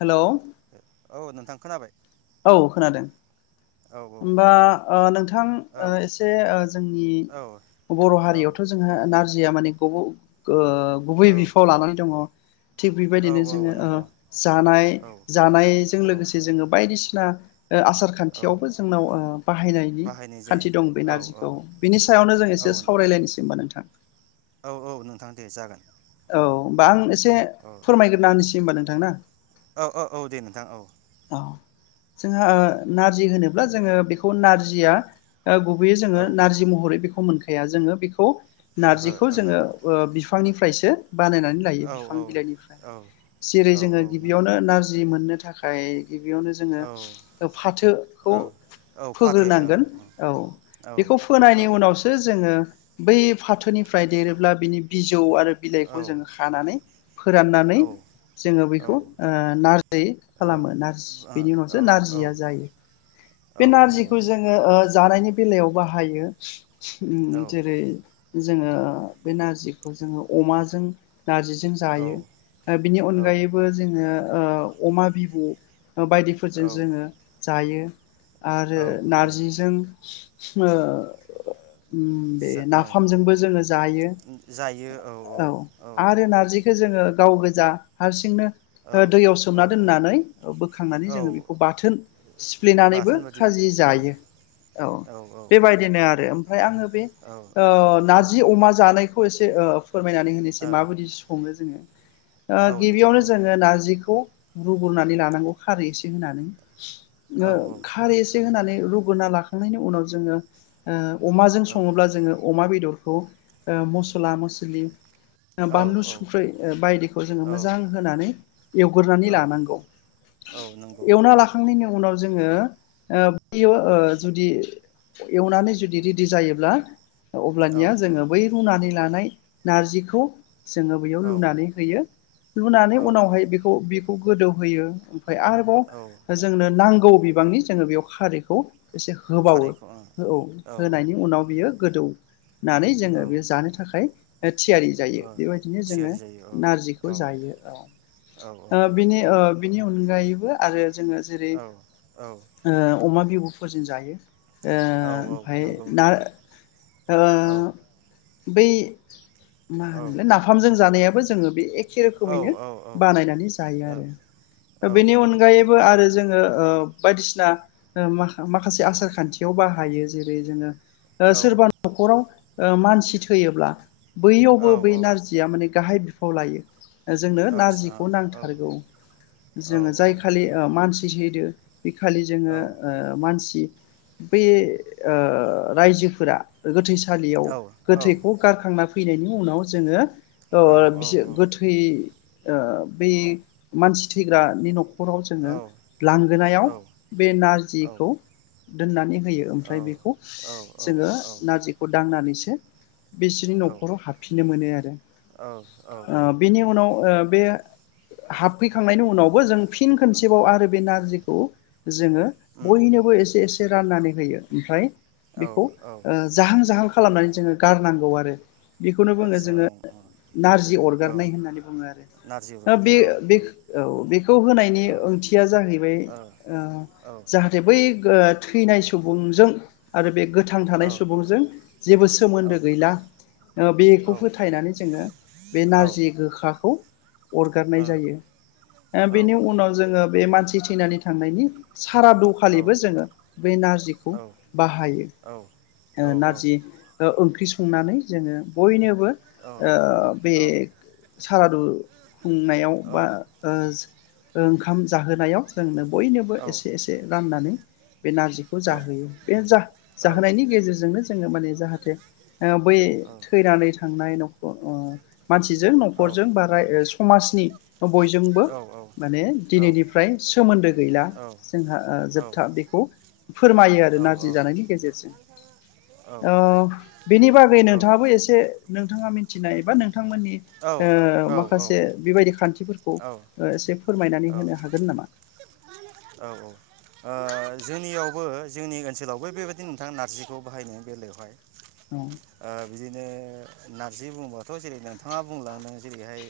हेल' ओ औ नोंथां खोनाबाय? औ खोनादों। औ होमबा ओ नोंथां औ ओ एसे ओ जोंनि बर' हारियावथ जोंहा नारजिया माने [unintelligible] ओ ओ औ गुबै बिफाव लानानै दङ। थिग औ बेबायदिनो औ जोङो ओ नंगौ जानाय औ जानाय जों औ लोगोसे जोङो बायदिसिना ना ओ आसार औ खान्थियावबो जोंनाव ओ बाहायनायनि बाहायनाय खान्थि दं बे जायो औ नारजिखौ बिनि सायावनो जों औ एसे सावराय लायनोसै मोन नोंथां। औ औ नोंथां दे जागोन। औ होमबा आं एसे औ फोरमायग्रोना होनिसै होमबा नोंथां ना? औ औ औ दे नोंथां औ जोंहा नारजि होनोब्ला जोङो बेखौ नारजिया ओ गुबैयै जोङो औ नारजि महरै बेखौ मोनखाया जोङो बेखौ नारजिखौ जोङो ओ बिफां निफ्राय फ्रायसो बानायनानै लायो बिफां ओहो बिलाइ निफ्राय ओहो औ जेरै औ जोङो औ नंगौ गिबियावनो नारजि मोननो आय गिबियावनो जोङो औ ओ फाथोखौ औ औ फोग्रो फाथो ओं नांगोन औ औ बेखौ औ फोनायनि उनावसो जोङो बै फाथो निफ्राय देरोब्ला बिनि बिजौ आरो बिलाइखौ जों खानानै फोराननानै औ जोङो बेखौ ओ नारजै खालामो नारजि बेनि उनावसो ओ औ नारजिया जायो बे औ नंगौ नारजिखौ जोङो ओ जानायनि बेलायाव बाहायो। उम औ जेरै जोङो बे नारजिखौ जोङो अमाजों नारजिजों जायो बिनि औ अनगायैबो जोङो ओ अमा बि [inaudible] बायदिफोरजों औ जोङो जायो औ आरो औ नारजिजों [unintelligible] बे जा औ नाफामजोंबो जोङो जायो औ आरो नारजिखौ जोङो गाव गोजा हारसिंनो दैयाव औ सोमना औ दोननानै बोखांनानै औ जों बेखौ बाथोन सिफ्लेनानैबो बाथोन बादि खाजि औ जायो औ बेबायदिनो आरो ओमफ्राय आ बे औ नारजि अमा जा बे खौ एसे ओ फोरमायनानै होनोसै औ माबोराय सोङो जोङो ओ औ नोंथां गिबियावनो औ जोङो नारजिखौ रुगोरना नै लानांगौ खारै एसे होनानै ओ औ औ खारै एसे होनानै रुगोना लाखांनायनि उनाव जोङो ओ अमाजों औ सङोब्ला जोङो अमा बेदर खौ ओ मसला मस्लि ओ बानलु संख्रै ओ बायदिखौ जोङो औ मोजां होनानै एवगोरानै औ लानांगौ। औ नंगौ एवना लाखांनायनि उनाव जोङो ओ जुदि एवनानै जुदि रेडि जायोब्ला औ अब्लानिया जोङो बै रुनानै लानाय नारजिखौ जोङो बेयाव औ लुनानै होयो लुनानै औ उनावहाय बेखौ बेखौ गोदौहोयो ओमफ्राय औ आरोबाव जोंनो नां गौ बिबांनि जोङो बेयाव खारिखौ एसे होबावो खारैखौ ओं औ होनायनि उनाव बियो गोदौ होननानै जोङो औ बे जानो थाखाय ए थियारि जायो ओ बेबायदिनो जोङो थियारि जायो औ नारजिखौ औ जायो ओ औ बिनि ओ बिनि अनगायैबो आरो जोंङो जेरै औ ओ अमा बि बुफोर जों जायो। ओ औ औ ओमफाय नंगौ ना ओ औ बै मा होनलाय नाफामजों जानाय बो जोङो बे एखे औ रोखोमैनो औ औ बानायनानै जायो औ आरो औ आदसा औ बेनि अनगायैबो आरो जोङो ओ बायदिसिना माखासे आसार खान्थियाव बाहायो जेरै जोङो सोरबा न'खराव मानसि थैयोब्ला। बैयावबो बै नारजिया माने गाहाइ फाव लायो। जोंनो नारजिखौ नांथारगौ। जोङो जाय खालि मा एस चि चि होदो बिखालि जोङो मानसि बे रायजोफोरा गोथै सा लियाव गोथैखौ गारखांनख फैना फैनायनि उनाव जोङो। औ बि गोथै ओ बै मानसि थैग्रानि न' खराव जोङो लांगोनायाव बे नारजिखौ दोननानै होयो आमफ्राय बेखौ जोङो नारिखौ दोननानैसो [unintelligible] बिसोरनि औ न'खराव हाबफिननो मोनो आरो औ बिनि उनाव बे हाबफै खांनायनि उनावबो जों फिन खनसेबाव आरो बे नारजिखौ जोङो उम बयनोबो एसे एसे राननानै होयो ओमफ्राय औ बेखौ औ ओ जाहा-जाहां खालामनानै जोङो गारनांगौ आरो। बेखौनो बुङो आदसा जोङो औ औ नारजि औ अरगारनाय होन्नानै बुङो आरो नारजि ओ बे अरगारनाय औ बे औ बेखौ होनायनि औ ओंथिया जाहैबाय औ ओ औ जाहाथे बै ओ थैनाय सुबुंजों आरो बे गोथां औ थानाय सुबुंजों जेबो औ ओ औ सोमोन्दो गैला ओ औ बेखौ फोथायनानै जोङो बे नारजि औ गोखाखौ अरगारनाय जायो। ओ औ बेनि उनाव जोङो बे मानसि थैनानै थांनायनि- सारादु औ औ खालिबो जोङो बे नारजिखो औ बाहायो औ ओ नारजि ओ ओंख्रि सं खुंनानै जोङो बयनोब बो ओ बे सारादु खुंनायाव बा ओंखाम जाहोनायाव जों बयनोबो एसे-एसे राननानै बे नारजिखौ जाहोयो बे जा जाहोनायनि गेजेरजोंनो जोङो माने [unintelligible] बै थैनानै थांनाय न'ख [unintelligible] मानसिजों औ न'खरजों बा रा समाजनि बयजोंबो औ औ माने औ दिनैनिफ्राय सोमोन्दो गैला जोंहा ओ जोबथा बेखौ फोरमायो आरो नारजि जानायनि गेजेरजों ओ बेनि बागै नोंथाङाबो एसे नों नोंथाङा मिथिनाय एबा नों बिथांमोननि ओ माखासे बेबायदि खान्थिफोर खौ एसे फोरमायनानै होनो हागोन नामा? ओ जोंनियावबो जोंनि ओनसोलावबो बेबायदि नोंथाङा नारजिखौ बाहायनो बेलायावहाय औ ओ बिदिनो नारजि बुङोबाथ' जेरैनो बिथाङा बुंलांदों जेरैहाय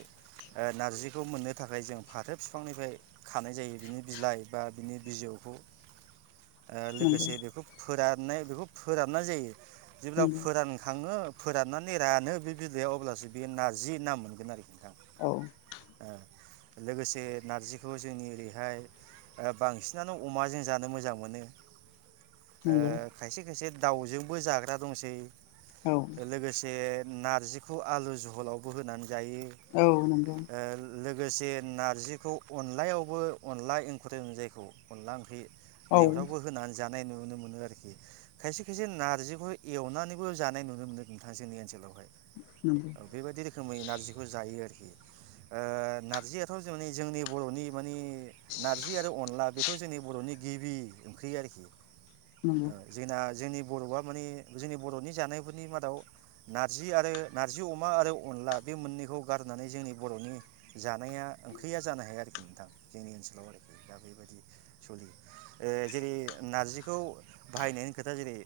नार्जिखौ मोननो थाखाय जों फाथो बिफांनिफ्राय खानाय जायो बिनि बिलाइ बा बिनि बिजौखौ नंगौ लोगोसे बेखौ फोराननाय बेखौ फोरानना जायो। जेब्ला नंगौ फोरानखाङो फोराननानै रानो बे बिलाइआव अब्लासो बे नारजि नाम मोनगोन आरोखि नोंथां औ। लोगोसे नारजिखौ जोंनि ओरैहाय बांसिनानो अमाजों जानो मोजां मोनो ओ नंगौ खायसे खायसे दाउजोंबो जाग्रा दंसै औ लोगोसे नारजिखौ आलु जह हलावबो होनानै जायो। औ नंगौ लोगोसे नारजिखौ अनलायावबो अनला ओंखुरदों जायखौ अनला ओंख्रि औ नैफ्रावबो होनानै ज जानाय नुनो मोनो आरोखि खायसे खायसे नारजिखौ एवनानैबो जानाय नुनो मोनो नोंथाङा जोंनि ओनसोलावहाय। [unintelligible] बेबायदि रोखोमै नारजिखौ जायो आरो ओ नारजियाथ' जाने जोंनि बर'नि माने नारजि आरो अनला बे थ' जोंनि बर'नि गिबि ओंख्रि आरोखि। नंगौ जोंना जोंनि बर'आ माने जोंनि बर'नि जानायफोरनि मादाव नारजि आरो नारजि अ मा आरो अनला बे मोननैखौ गारनानै जोंनि बर'नि जानाया ओंख्रैया जानो हाया आरोखि नोंथां जोंनि ओनसोलाव आरोखि दा बेबायाददि सोलियो ओ जेरै नारजिखौ बाहायनायनि खोथा जेरै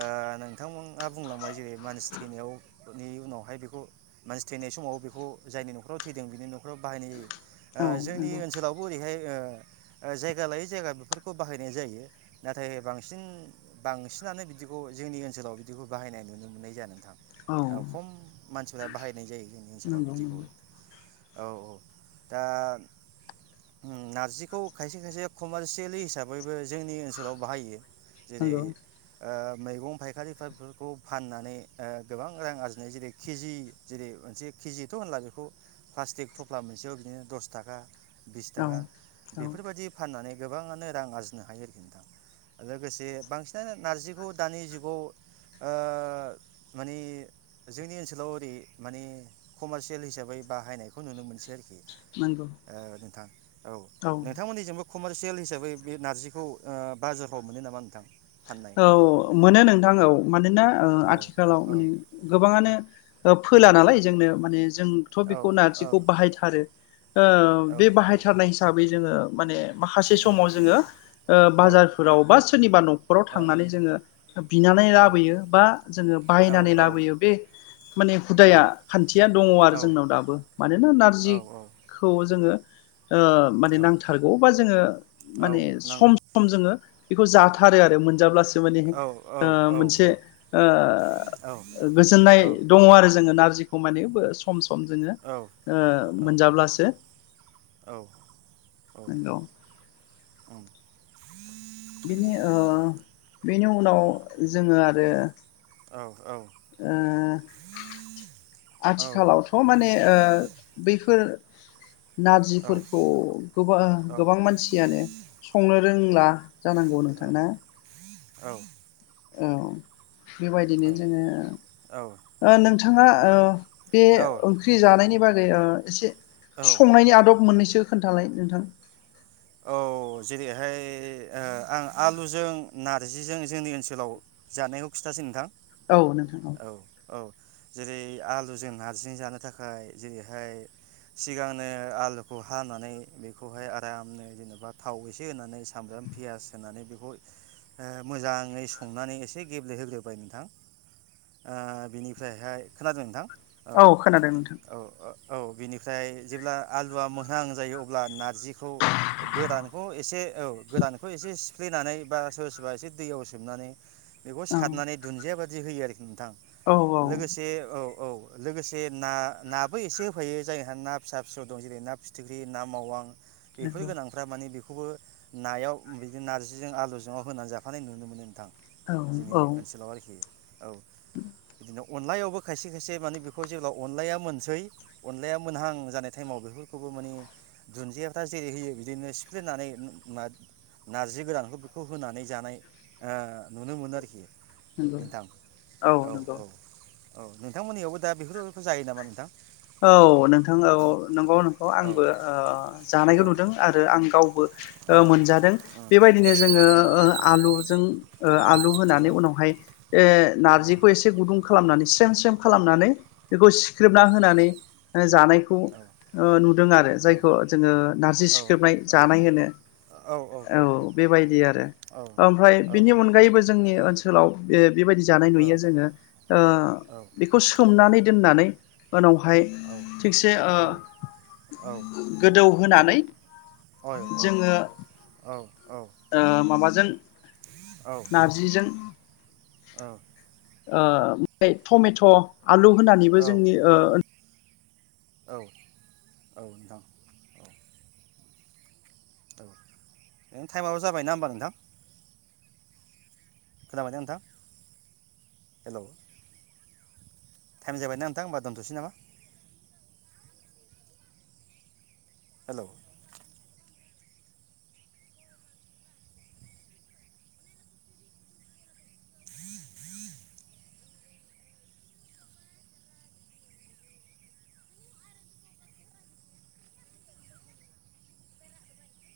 ओ नोंथांमोना बुंलांबाय जेरै मानसि थैनायावनि उनावहाय बेखौ मानसि थैनाय समाव बेखौ जायनि न'खराव थैदों बेनि न'खराव बाहायनाय जायो। औ ओ जोंनि नंगौ ओनसोलावबो ओरैहाय ओ ओ जायगा लायै जायगा बेफोरखौ बाहायनाय जायो नाथाय बांसिन बांसिनानो बिदिखौ जोंनि ओनसोलाव बिदिखौ बाहायनाय नुनो मोननाय जाया नोंथां। औ ओ खम मानसिफोरा बाहायनाय जायो। जोंनि ओनसोलाव नंगौ नंगौ बिदिखौ औ औ। दा ओम नारजिखौ खायसे खायसे कमारसियेलि हिसाबैबो जोंनि ओनसोलाव बाहायो। जेरै नंगौ ओ मैगं फायखारिफोरा बेफोरखौ फाननानै ओ गोबां रां आरजिनाय जेरै केजि जेरै मोनसे केजिथ' होनला बेखौ प्लास्टिक थफ्ला मोनसेयाव बिदिनो दस थाखा बिस औ थाखा औ बेफोरबायदि फाननानै गोबाङानो रां आरजिनो हायो आरोखि नोंथां लोगोसे बांसिनानो नारजिखौ दानि जुगाव ओ मानि जोंनि ओनसोलाव ओरै माने कमारसियेल हिसाबै बाहायनायखौ नुनो मोनसै आरोखि। नंगौ ओ नोंथां औ नोंथांमोनिजोंबो कमारसियेल हिसाबै बे नारजिखौ ओ बाजाराव मोनो नामा नोंथां? औ फाननायफोर मोनो नोंथां औ मानोना ओ औ आथिखालाव औ माने गोबाङानो फोला औ नालाय जोंनो माने जों थ' औ बेखौ नारजिखौ बाहायथारो। ओ औ बे बाहायथारनाय हिसाबै जोङो माने माखासे औ समाव जोङो ओ औ बाजारफोराव बा सोरनिबा न' थांनानै जोङो बिनानै औ लाबोयो बा जोङो बायनानै लाबोयो बे माने हुदाया खान्थिया दङ आरो औ जोंनाव दाबो मानोना नारजिखौ जों ओ ओ माने औ नांथारगौ बा जोङो औ माने सम नांगौ सम जोङो बेखौ जाथारो आरो। मोनजाब्लास माने औ औ औ मोनसे ओ औ गोजोननाय दङ आरो जोङो नार जिखौ माने सम सम जोङो औ औ मोनजाब्लासो औ औ ओं औ नंगौ। बिनि ओ बेनि उनाव जोङो आरो औ उ आथिखालावथ माने ओ बैफोर नारजिफोरखौ गोबां गोबां मानसियानो संनो रोंला जानांगौ नोंथांना औ औ बेबायदिनो जोङो ओ नोंथां थाङा औ बे ओंख्रि जानायनि बागै ओ एसे संनायनि आदब मोननैसो खोन्थालाय नोंथां औ जेरैहाय ओ आं आलुजों नारजिजों जोंनि ओनसोलाव जानायखौ खिथासै नोंथां औ नोंथां औ जेरै आलुजों नारजिं जानो थाखाय जेरैहाय सिगांनो आलुखौ हानानै बेखौहाय आरामनो जेनेबा थाव एसे होनानै सामब्राम पियास होनानै बेखौ ओ मोजाङै संनानै एसे गेब्लेहोग्रोबाय नोंथां ओ बिनिफ्रायहाय खोनादों नोंथां औ खोनादों नोंथां औ औ बिनिफ्राय जेब्ला आलुआ मोजां जायो अब्ला नारजिखौ गोदानखौ एसे औ गोदानखौ एसे खोख्लेनानै बा सोर सोरबा एसे दैयाव सोमनानै बेखौ औ सारनानै दुनन्दियाबा दि होयो आरोखि नोंथां। औ औ लोगोसे औ औ लोगोसे ना नाबो एसे होफायो जायहा ना फिसा फिसौ दं जेरै ना फिथिख्रि ना मावां फै नंगौ गोनांफा माने बे खौबो नायाव बिदिनो नारजिजों आलुजों होनानै जाफानाय नुनो मोनो नोंथां। औ जोंनि औ ओनसोलाव आरोखि। औ बिदिनो अनलायावबो खायसे खायसे माने बेखौ जेब्ला अनलाया मोनसै अनलाया मोनहां जानाय टाइमाव बेफोरखौबो माने दुन्दियाथा जेरै होयो बिदिनो सिफ्लेनानै उम नार्जि गोरानखौ बेखौ होनानै जानाय ओ नुनो मोनो आरोखि। नंगौ नोंथां औ नंगौ औ नोंथांमोननियावबो दा बेफोरफोरखौ जायो नामा नोंथां? औ नोंथां औ नंगौ नोंखौ औ आंबो जानाय औ खौ ओ नुदों आरो आं गावबो ओ उम मोनजादों बेबादिनो जोंङो उम ओ औ आलुजों ओ आलु औ होनानै उम उनावहाय ओ औ नार्जिखौ इसे गुदुं खालामनानै स्रेम स्रेम खालामनानै बेखौ औ सिख्रेबना होनानै ओ जानायखौ ओ नुदों आरो जायखौ जोङो नारजि सिख्रेबनाय औ जानाय होनो औ बेबायदि आरो ओमफ्राय बिनि अनगायैबो जोंनि ओनसो सोलाव बे बेबायदि जानाय नुयो जोङो ओ औ बेखौ सोमनानै दोननानै ओनाव हाय थिगसे ओ गोदौ होनानै जोङो औ ओ माबाजों औ नारजिजों औ ओ फ्राय टमेट आलु होनानैबो औ जोंनि ओ औ औ नोंथां औ नों टाइमाबो जाबाय ना होमबा नोंथां। खोनाबायना नोंथां? हेलौ टाइम जाबायना नोंथां होमबा दोनथसै नामा? हेलौ